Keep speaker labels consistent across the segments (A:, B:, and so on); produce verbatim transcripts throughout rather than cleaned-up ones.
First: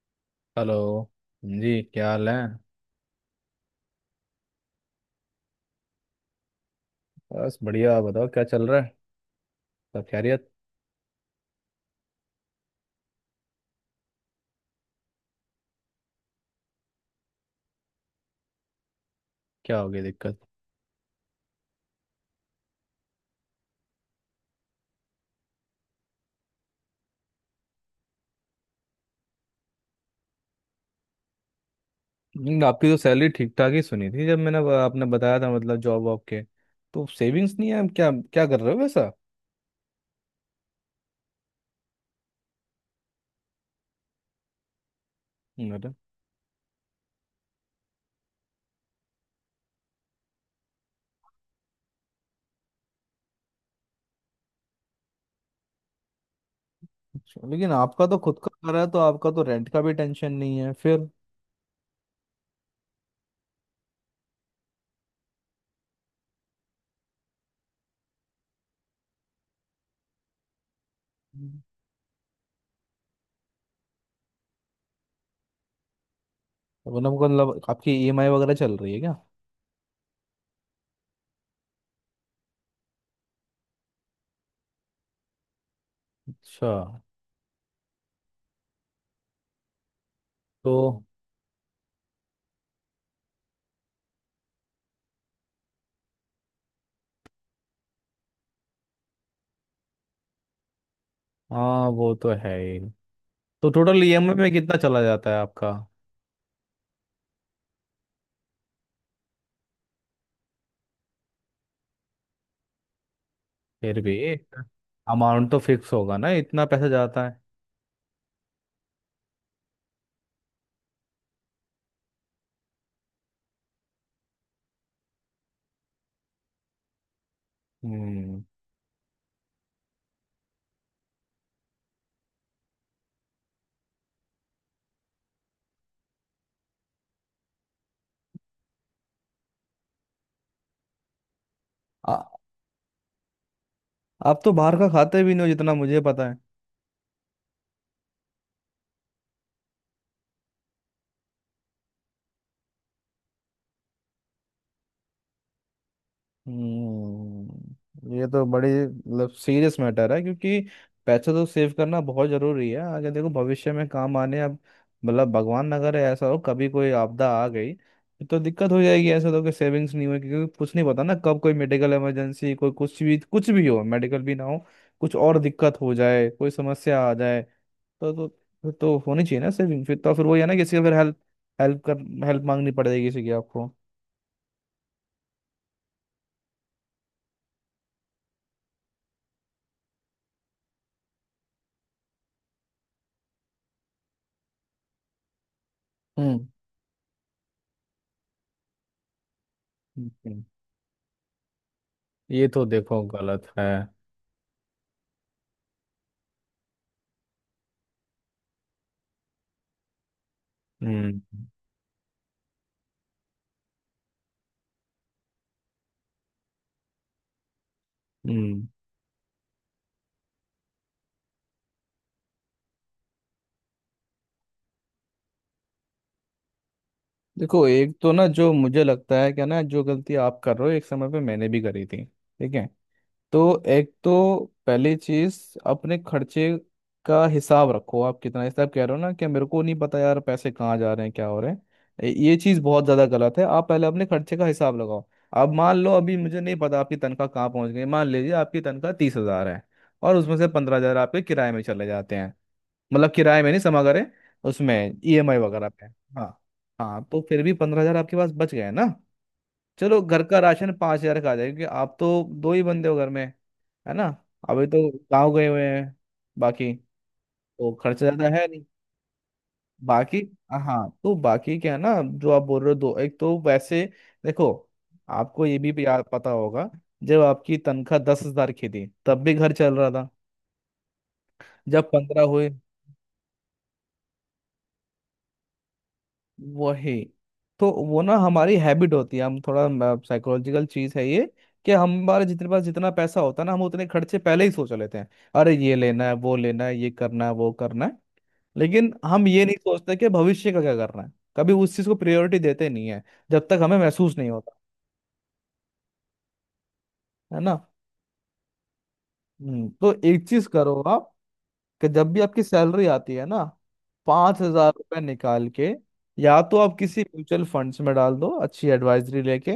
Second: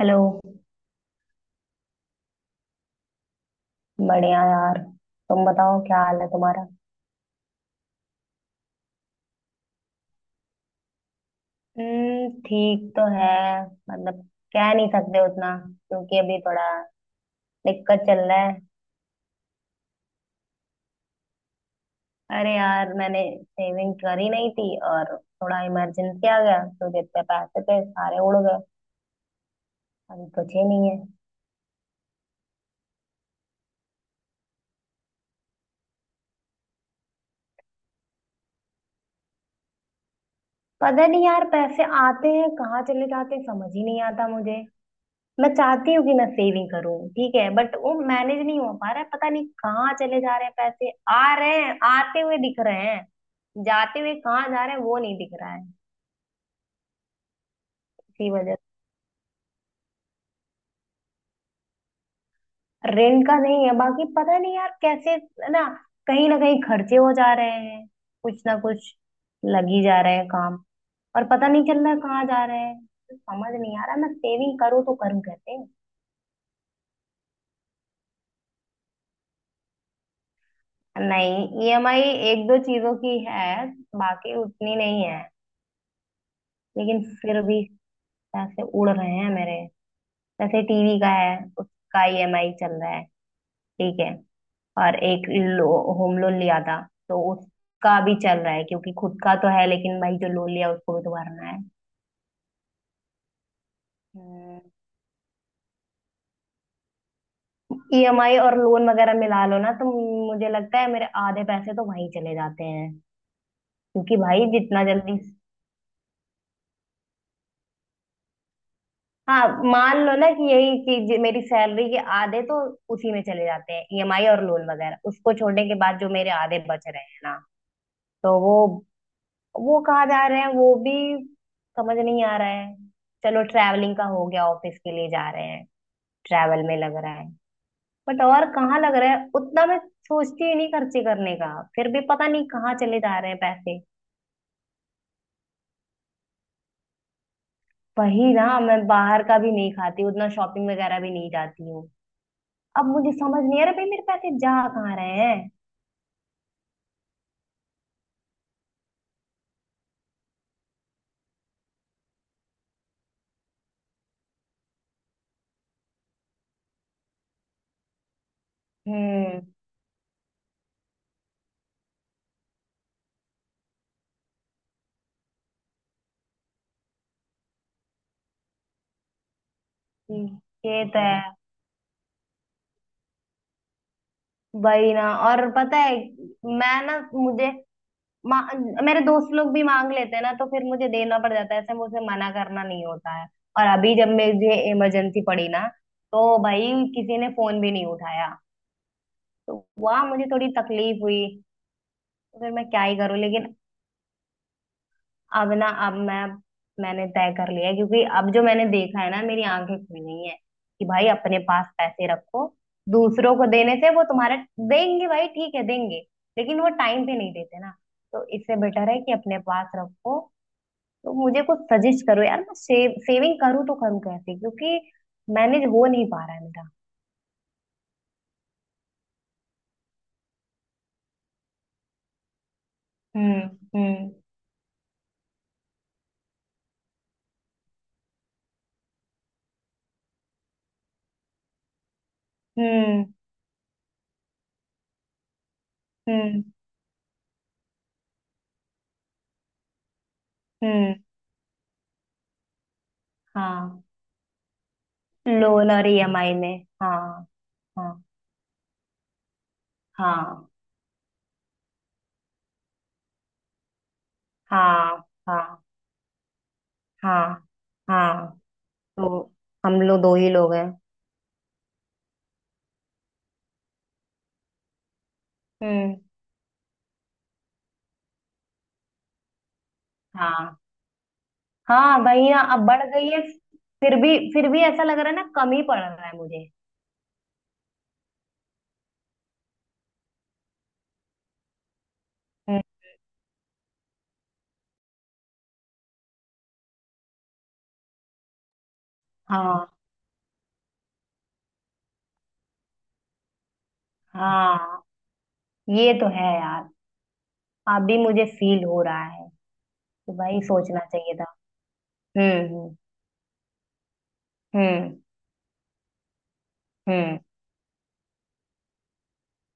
A: Hello.
B: Hello जी, क्या हाल है?
A: बढ़िया यार। तुम बताओ क्या हाल है तुम्हारा।
B: बस बढ़िया। आप बताओ, क्या चल रहा है? सब खैरियत?
A: हम्म, ठीक तो है। मतलब, कह नहीं सकते उतना क्योंकि अभी थोड़ा दिक्कत चल रहा है।
B: क्या हो गई दिक्कत?
A: अरे यार, मैंने सेविंग करी नहीं थी और थोड़ा इमरजेंसी आ गया, तो जितने पैसे थे सारे उड़ गए। अभी बचे नहीं है।
B: हम्म। आपकी तो सैलरी ठीक ठाक ही सुनी थी जब मैंने आपने बताया था, मतलब जॉब वॉब के। तो सेविंग्स नहीं है? आप क्या क्या कर रहे हो वैसा?
A: पता नहीं यार, पैसे आते हैं कहाँ चले जाते हैं समझ ही नहीं आता मुझे। मैं
B: अरे,
A: चाहती हूँ कि मैं सेविंग करूँ, ठीक है, बट वो मैनेज नहीं हो पा रहा है। पता नहीं कहाँ चले जा रहे हैं, पैसे आ रहे हैं, आते हुए दिख रहे हैं, जाते हुए कहाँ जा रहे हैं वो नहीं दिख रहा है।
B: अच्छा। लेकिन आपका तो
A: इसी
B: खुद का
A: वजह,
B: घर है, तो आपका तो रेंट का भी टेंशन नहीं है फिर।
A: रेंट का नहीं है, बाकी पता नहीं यार कैसे ना, कहीं ना कहीं खर्चे हो जा रहे हैं, कुछ ना कुछ लग ही जा रहे हैं काम, और पता
B: हम्म।
A: नहीं चल रहा है कहाँ जा रहे हैं। समझ नहीं आ रहा मैं सेविंग करूँ तो करूँ कैसे।
B: मतलब मतलब आपकी ईएमआई वगैरह चल रही है क्या?
A: नहीं, ईएमआई एक दो चीजों की है, बाकी उतनी नहीं है।
B: अच्छा।
A: लेकिन फिर भी पैसे उड़ रहे हैं मेरे। जैसे टीवी
B: तो
A: का है, उसका ईएमआई चल रहा है, ठीक है। और एक लो, होम लोन लिया था, तो उसका भी चल रहा है, क्योंकि खुद का तो है, लेकिन भाई जो लोन लिया उसको भी तो भरना है।
B: हाँ, वो तो है ही। तो टोटल ईएमआई में
A: हम्म,
B: कितना चला जाता है आपका?
A: ईएमआई और लोन वगैरह मिला लो ना, तो मुझे लगता है मेरे आधे पैसे तो वहीं चले जाते हैं।
B: फिर भी
A: क्योंकि भाई जितना जल्दी।
B: अमाउंट तो फिक्स होगा ना, इतना पैसा जाता है।
A: हाँ, मान लो ना कि यही चीज, मेरी सैलरी के आधे तो उसी में चले जाते हैं, ईएमआई और लोन वगैरह। उसको छोड़ने के बाद जो मेरे आधे बच रहे हैं ना, तो
B: हम्म।
A: वो वो कहाँ जा रहे हैं वो भी समझ नहीं आ रहा है। चलो, ट्रैवलिंग का हो गया, ऑफिस के लिए जा रहे हैं, ट्रैवल में लग रहा है। बट और कहाँ लग रहा है उतना मैं सोचती ही नहीं, खर्चे करने का फिर भी
B: आ-
A: पता नहीं कहाँ चले जा रहे हैं पैसे।
B: आप तो बाहर का खाते भी नहीं हो जितना मुझे पता है।
A: वही ना, मैं बाहर का भी नहीं खाती उतना, शॉपिंग वगैरह भी नहीं जाती हूँ। अब मुझे समझ नहीं आ रहा भाई मेरे पैसे जा कहाँ रहे हैं।
B: हम्म, ये तो बड़ी मतलब सीरियस मैटर है, क्योंकि पैसा तो सेव करना बहुत जरूरी है। आगे देखो भविष्य में काम आने अब। मतलब भगवान ना करे ऐसा हो, कभी कोई आपदा आ गई तो दिक्कत हो जाएगी, ऐसा
A: हम्म,
B: तो कि सेविंग्स नहीं हुई, क्योंकि कुछ नहीं पता ना कब कोई मेडिकल इमरजेंसी, कोई कुछ भी, कुछ भी हो, मेडिकल भी ना हो, कुछ और दिक्कत हो जाए, कोई समस्या आ जाए। तो तो फिर तो होनी चाहिए ना सेविंग, फिर तो फिर वही है ना, किसी का
A: ये
B: फिर
A: तो
B: हेल्प
A: है।
B: हेल्प कर हेल्प मांगनी पड़ेगी किसी की आपको।
A: वही ना। और पता है, मैं ना मुझे मा- मेरे दोस्त लोग भी मांग लेते हैं ना, तो फिर मुझे देना पड़ जाता है, ऐसे मुझे मना करना नहीं होता है। और अभी जब मुझे इमरजेंसी पड़ी ना, तो
B: हम्म।
A: भाई किसी ने फोन भी नहीं उठाया। तो वहां मुझे
B: हम्म,
A: थोड़ी तकलीफ हुई। तो
B: ये
A: फिर
B: तो
A: मैं क्या ही
B: देखो
A: करूँ,
B: गलत
A: लेकिन
B: है।
A: अब ना अब मैं मैंने तय कर लिया है, क्योंकि अब जो मैंने देखा है ना, मेरी आंखें खुल गई हैं कि भाई
B: हम्म।
A: अपने पास पैसे रखो। दूसरों को देने से, वो तुम्हारा देंगे भाई, ठीक है देंगे, लेकिन वो टाइम पे नहीं देते ना। तो इससे
B: हम्म।
A: बेटर है कि अपने पास रखो। तो मुझे कुछ सजेस्ट करो यार, मैं सेव सेविंग करूँ तो करूँ कैसे, क्योंकि मैनेज हो नहीं पा रहा है मेरा।
B: देखो, एक तो ना, जो मुझे लगता है क्या ना, जो गलती आप कर रहे हो एक समय पे मैंने भी करी थी, ठीक है?
A: हम्म।
B: तो एक
A: हम्म।
B: तो पहली चीज अपने खर्चे का हिसाब रखो। आप कितना हिसाब कह रहे हो ना कि मेरे को नहीं पता यार पैसे कहाँ जा रहे हैं, क्या हो रहे हैं। ये ये चीज बहुत
A: हम्म।
B: ज्यादा गलत है। आप पहले अपने खर्चे का हिसाब लगाओ। अब मान लो अभी मुझे
A: हम्म।
B: नहीं पता आपकी तनख्वाह कहाँ पहुंच गई, मान लीजिए आपकी तनख्वाह तीस हजार है, और उसमें से पंद्रह
A: हम्म।
B: हजार आपके किराए में चले जाते हैं, मतलब किराए में नहीं, समा
A: हाँ,
B: करें उसमें ईएमआई वगैरह
A: लोन
B: पे।
A: और
B: हाँ,
A: ईएमआई में।
B: हाँ, तो
A: हाँ।
B: फिर भी पंद्रह हजार
A: हाँ।
B: आपके पास बच गए ना। चलो घर का
A: हाँ।
B: राशन पाँच हजार का आ जाएगा क्योंकि आप तो दो ही बंदे हो घर में, है ना? अभी तो
A: हाँ।
B: गाँव गए
A: हाँ।
B: हुए हैं बाकी।
A: हाँ।
B: तो खर्चा ज्यादा
A: हाँ,
B: है नहीं
A: तो हम लोग दो
B: बाकी।
A: ही लोग हैं।
B: हाँ, तो बाकी क्या है ना, जो आप बोल रहे हो दो एक तो वैसे देखो, आपको ये भी
A: हम्म।
B: याद पता होगा जब आपकी तनख्वाह दस हजार की थी तब भी घर चल रहा था।
A: हाँ।
B: जब
A: हाँ,
B: पंद्रह
A: वही ना,
B: हुए,
A: अब बढ़ गई है। फिर भी फिर भी ऐसा लग रहा है ना, कम ही पड़ रहा है मुझे।
B: वही। तो वो ना हमारी हैबिट होती है, हम थोड़ा साइकोलॉजिकल चीज है ये, कि हमारे जितने पास
A: हम्म,
B: जितना पैसा होता है ना हम उतने खर्चे पहले ही सोच लेते हैं। अरे ये लेना है वो लेना है ये करना है वो करना है, लेकिन हम ये नहीं
A: हाँ।
B: सोचते कि भविष्य का क्या करना है। कभी उस चीज को प्रायोरिटी देते नहीं है जब तक हमें महसूस नहीं होता।
A: हाँ, ये तो है यार।
B: है ना?
A: अभी मुझे फील हो रहा है
B: हम्म, तो
A: कि
B: एक
A: भाई
B: चीज करो
A: सोचना
B: आप,
A: चाहिए था।
B: कि जब भी आपकी
A: हम्म।
B: सैलरी आती है ना, पांच हजार
A: हम्म।
B: रुपये निकाल के या तो आप किसी
A: हम्म।
B: म्यूचुअल फंड्स में डाल दो, अच्छी एडवाइजरी लेके,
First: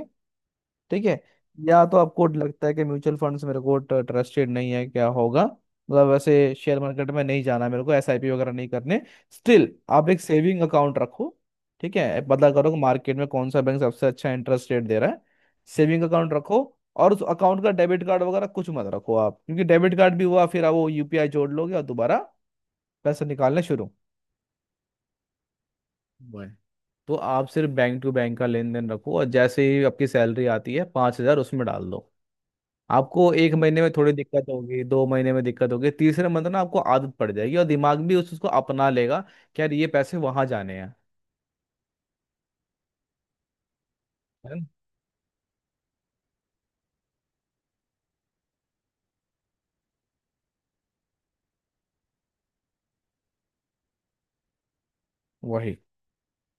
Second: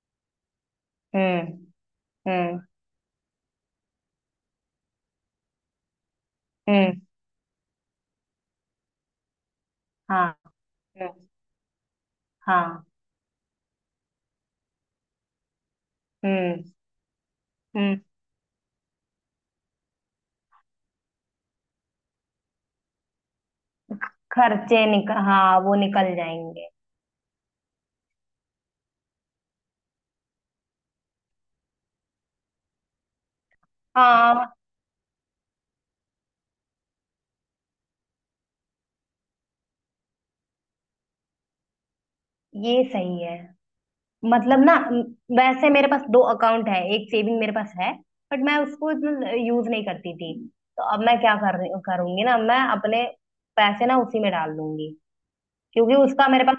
B: ठीक है?
A: हम्म।
B: या तो आपको
A: हम्म।
B: लगता है कि म्यूचुअल फंड्स मेरे को ट्रस्टेड नहीं है, क्या होगा, मतलब वैसे शेयर
A: हम्म।
B: मार्केट में नहीं जाना मेरे को, एसआईपी वगैरह नहीं करने, स्टिल आप एक
A: हाँ।
B: सेविंग अकाउंट
A: हम्म।
B: रखो। ठीक है, पता करो कि
A: हाँ।
B: मार्केट में कौन सा बैंक सबसे अच्छा इंटरेस्ट रेट दे रहा है। सेविंग अकाउंट रखो,
A: हम्म।
B: और उस अकाउंट का
A: हम्म।
B: डेबिट कार्ड वगैरह कुछ मत रखो आप, क्योंकि डेबिट कार्ड भी हुआ फिर आप वो यूपीआई जोड़ लोगे और दोबारा पैसे निकालना शुरू
A: खर्चे निकल, हाँ, वो निकल
B: हुआ है।
A: जाएंगे।
B: तो आप सिर्फ बैंक टू बैंक का लेन देन रखो, और जैसे ही आपकी सैलरी आती है पाँच हजार उसमें डाल दो। आपको एक महीने में थोड़ी
A: हाँ,
B: दिक्कत होगी, दो महीने में दिक्कत होगी, तीसरे मंथ ना आपको आदत पड़ जाएगी और दिमाग भी उस उसको अपना लेगा कि यार ये पैसे वहां जाने हैं,
A: ये सही है।
B: है ना?
A: मतलब ना म- वैसे मेरे पास दो अकाउंट है, एक सेविंग मेरे पास है, बट मैं उसको यूज नहीं करती थी। तो अब मैं क्या कर, करूंगी ना, मैं अपने पैसे ना उसी में डाल दूंगी,
B: वही।
A: क्योंकि उसका मेरे पास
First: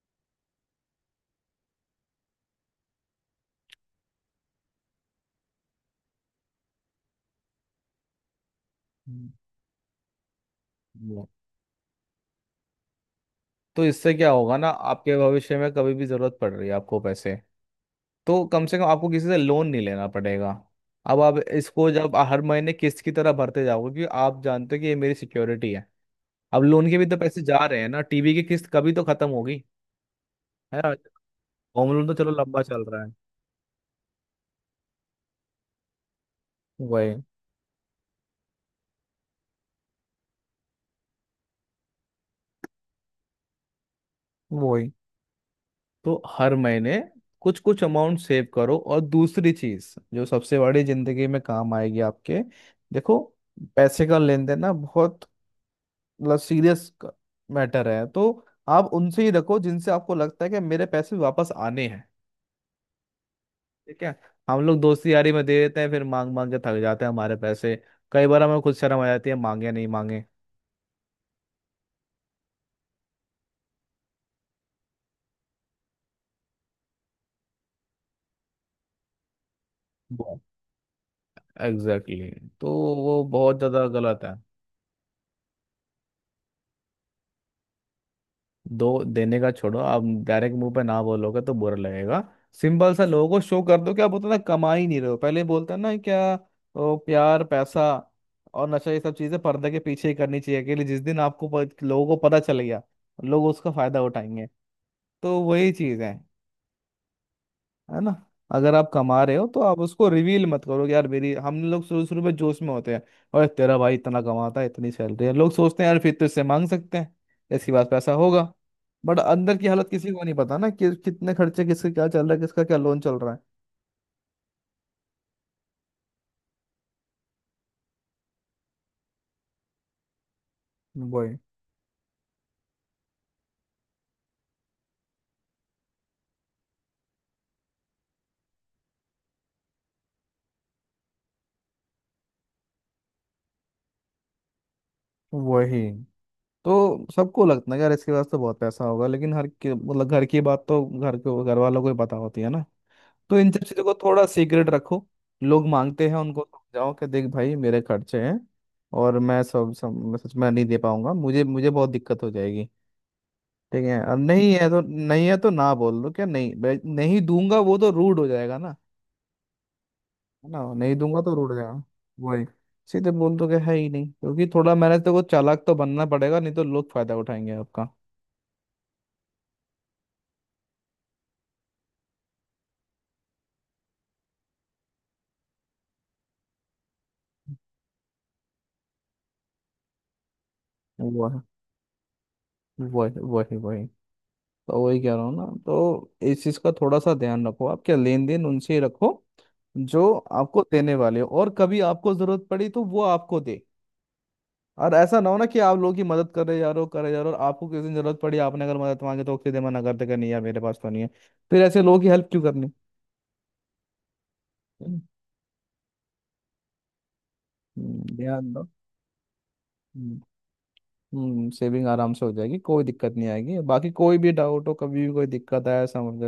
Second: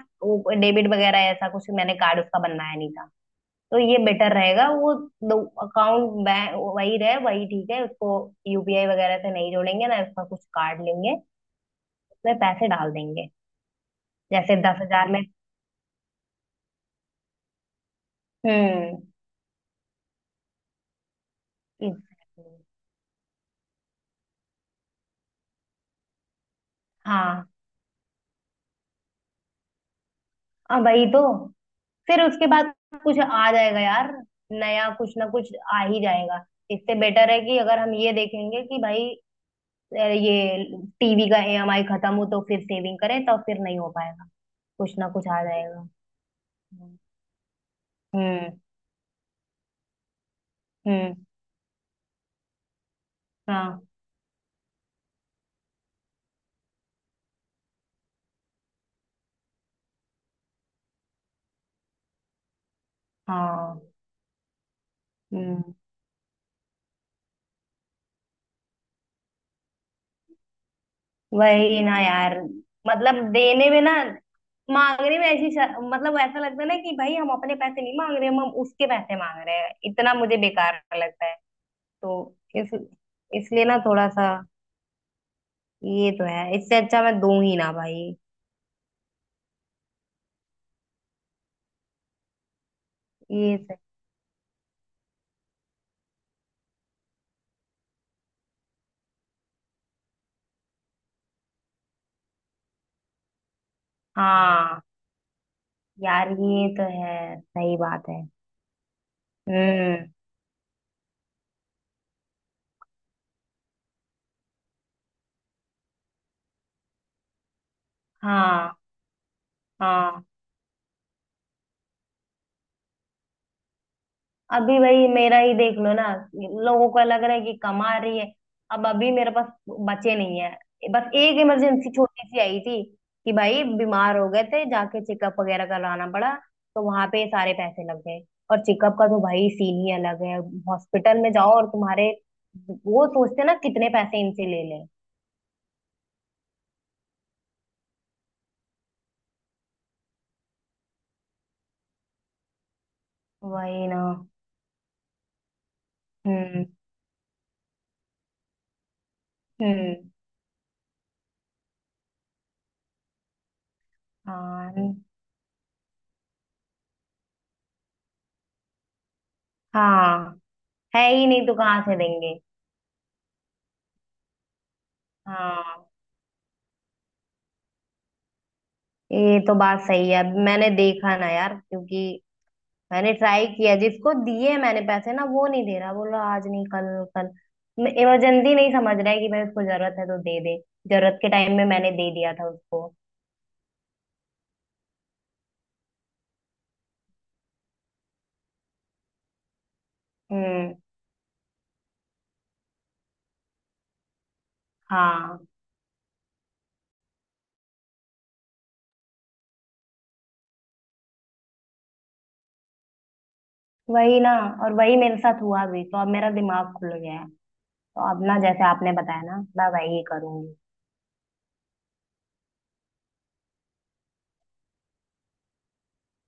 A: डेबिट वगैरह ऐसा कुछ, मैंने कार्ड उसका बनवाया नहीं था। तो ये बेटर रहेगा, वो दो अकाउंट बैंक वही रहे, वही ठीक है। उसको यूपीआई वगैरह से
B: हम्म।
A: नहीं जोड़ेंगे ना, उसका कुछ कार्ड लेंगे।
B: वो।
A: उसमें पैसे डाल देंगे।
B: तो इससे क्या होगा
A: जैसे
B: ना,
A: दस हज़ार
B: आपके
A: में।
B: भविष्य में कभी भी जरूरत पड़ रही है आपको पैसे, तो कम से कम
A: हम्म।
B: आपको किसी से लोन नहीं लेना पड़ेगा। अब आप इसको जब हर
A: exactly.
B: महीने किस्त की तरह भरते जाओगे क्योंकि आप जानते हो कि ये मेरी सिक्योरिटी है। अब लोन के भी तो पैसे
A: हाँ,
B: जा रहे हैं ना, टीवी की किस्त कभी तो खत्म होगी, है
A: अब
B: ना।
A: वही तो।
B: होम लोन तो
A: फिर
B: चलो
A: उसके
B: लंबा
A: बाद
B: चल रहा है।
A: कुछ आ जाएगा यार, नया कुछ ना कुछ आ ही जाएगा। इससे
B: वही,
A: बेटर है कि अगर हम ये देखेंगे कि भाई अ, ये टीवी का ईएमआई खत्म हो तो फिर सेविंग करें, तो फिर नहीं हो पाएगा,
B: वही।
A: कुछ ना कुछ आ जाएगा।
B: तो हर महीने कुछ कुछ अमाउंट सेव
A: हम्म।
B: करो, और दूसरी चीज जो सबसे बड़ी
A: हम्म।
B: जिंदगी में काम आएगी आपके, देखो,
A: हाँ।
B: पैसे का लेन देन ना बहुत मतलब सीरियस मैटर है। तो आप उनसे ही रखो जिनसे आपको लगता है कि मेरे पैसे वापस आने हैं,
A: हाँ।
B: ठीक है? हम लोग दोस्ती यारी में दे
A: हम्म।
B: देते हैं फिर मांग मांग के थक जाते हैं, हमारे पैसे कई बार हमें खुद शर्म आ जाती है, मांगे नहीं मांगे।
A: वही ना यार, मतलब देने में ना, मांगने में ऐसी शर- मतलब ऐसा लगता है ना कि भाई हम अपने पैसे नहीं मांग रहे, हम हम उसके पैसे मांग रहे हैं, इतना मुझे बेकार लगता है।
B: एग्जैक्टली,
A: तो
B: exactly.
A: इस
B: तो वो बहुत
A: इसलिए ना,
B: ज्यादा
A: थोड़ा
B: गलत
A: सा
B: है।
A: ये तो है, इससे अच्छा मैं दूं ही ना भाई।
B: दो देने का छोड़ो, आप डायरेक्ट मुंह पे ना बोलोगे तो बुरा लगेगा, सिंपल सा लोगों को
A: ये
B: शो
A: से।
B: कर दो कि आप उतना कमा ही नहीं रहे हो। पहले बोलते हैं ना क्या, ओ, प्यार पैसा और नशा, ये सब चीजें पर्दे के पीछे ही करनी चाहिए अकेले। जिस दिन आपको प- लोगों को पता चल गया, लोग उसका फायदा उठाएंगे।
A: हाँ
B: तो वही चीज है
A: यार, ये तो है, सही
B: है
A: बात
B: ना?
A: है।
B: अगर आप कमा रहे हो तो आप
A: हम्म।
B: उसको रिवील मत करो कि यार मेरी, हम लोग शुरू शुरू में जोश में होते हैं और तेरा भाई इतना कमाता है, इतनी सैलरी है, लोग सोचते हैं यार फिर तो इससे मांग सकते हैं, इसके पास पैसा होगा।
A: हाँ।
B: बट अंदर की हालत किसी को
A: हाँ,
B: नहीं पता ना, कि कितने खर्चे किसके क्या चल रहा है, किसका क्या लोन चल रहा है।
A: अभी भाई मेरा ही देख लो ना, लोगों को लग रहा है कि कमा रही है। अब अभी मेरे पास बचे नहीं है। बस
B: वही,
A: एक इमरजेंसी छोटी सी आई थी कि भाई बीमार हो गए थे, जाके चेकअप वगैरह करवाना पड़ा, तो वहां पे सारे पैसे लग गए। और चेकअप का तो भाई सीन ही अलग है, हॉस्पिटल में जाओ और तुम्हारे, वो सोचते हैं ना कितने पैसे इनसे ले लें।
B: वही। तो सबको लगता है यार इसके पास तो बहुत पैसा होगा, लेकिन हर के मतलब घर की बात तो घर के घर वालों को ही पता होती है ना। तो इन सब चीजों
A: वही
B: को
A: ना।
B: थोड़ा सीक्रेट रखो। लोग मांगते हैं उनको
A: हम्म।
B: समझाओ कि देख भाई मेरे खर्चे हैं, और मैं सब
A: हम्म।
B: सब सच में नहीं दे पाऊंगा, मुझे मुझे बहुत दिक्कत हो जाएगी, ठीक है? और नहीं है तो
A: हाँ।
B: नहीं है तो ना बोल दो क्या, नहीं भाई, नहीं दूंगा वो तो रूड हो जाएगा ना।
A: हाँ।
B: है ना, नहीं
A: है
B: दूंगा
A: ही
B: तो
A: नहीं
B: रूड
A: तो
B: हो
A: कहाँ
B: जाएगा।
A: से देंगे।
B: वही, सीधे बोल दो कि है ही नहीं, क्योंकि थोड़ा मेहनत तो को चालाक तो
A: हाँ,
B: बनना पड़ेगा नहीं तो लोग फायदा उठाएंगे आपका।
A: ये तो बात सही है, मैंने देखा ना यार, क्योंकि मैंने ट्राई किया, जिसको दिए मैंने पैसे ना, वो नहीं दे रहा, बोलो आज नहीं कल, कल। इमरजेंसी नहीं समझ रहा है कि भाई उसको जरूरत है तो दे दे। जरूरत के
B: वही,
A: टाइम में मैंने दे दिया था उसको।
B: वही, वही, वही। तो वही कह रहा हूँ ना, तो इस चीज़ का थोड़ा सा ध्यान रखो आप, क्या लेन देन उनसे ही रखो जो आपको
A: हम्म।
B: देने वाले हो, और कभी आपको जरूरत पड़ी तो वो आपको दे। और ऐसा ना हो
A: हाँ,
B: ना कि आप लोगों की मदद कर रहे जा रहे हो कर रहे जा रहे हो और आपको किसी दिन जरूरत पड़ी आपने अगर मदद मांगी तो सीधे मना कर देगा, नहीं यार मेरे पास तो नहीं है। फिर ऐसे लोगों की हेल्प क्यों करनी।
A: वही ना, और
B: है
A: वही
B: ना?
A: मेरे साथ हुआ भी, तो अब मेरा दिमाग खुल गया है।
B: हम्म,
A: तो अब ना,
B: ध्यान
A: जैसे
B: दो।
A: आपने बताया ना, मैं वही करूंगी।
B: हम्म, सेविंग आराम से हो जाएगी, कोई दिक्कत नहीं आएगी। बाकी कोई भी डाउट हो कभी भी, कोई दिक्कत आए, समझ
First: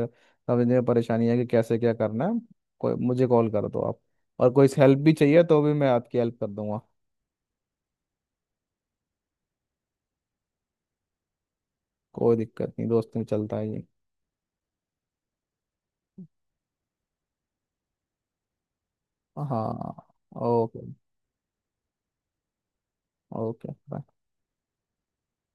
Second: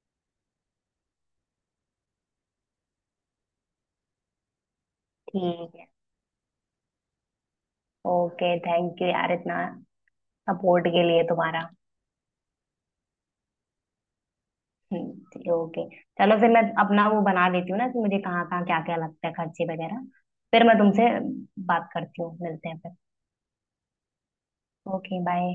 B: समझने में परेशानी है कि कैसे क्या करना है, कोई मुझे कॉल कर दो आप। और कोई हेल्प भी चाहिए तो भी
A: ठीक है।
B: मैं आपकी हेल्प कर दूंगा।
A: ओके, थैंक यू यार इतना सपोर्ट के लिए तुम्हारा।
B: कोई दिक्कत नहीं, दोस्त में चलता है ये।
A: ठीक, ओके। चलो फिर मैं अपना वो बना लेती हूँ ना, कि मुझे कहाँ कहाँ क्या क्या लगता है खर्चे
B: हाँ।
A: वगैरह। फिर मैं
B: ओके।
A: तुमसे बात करती हूँ, मिलते हैं फिर।
B: ओके।
A: Okay bye.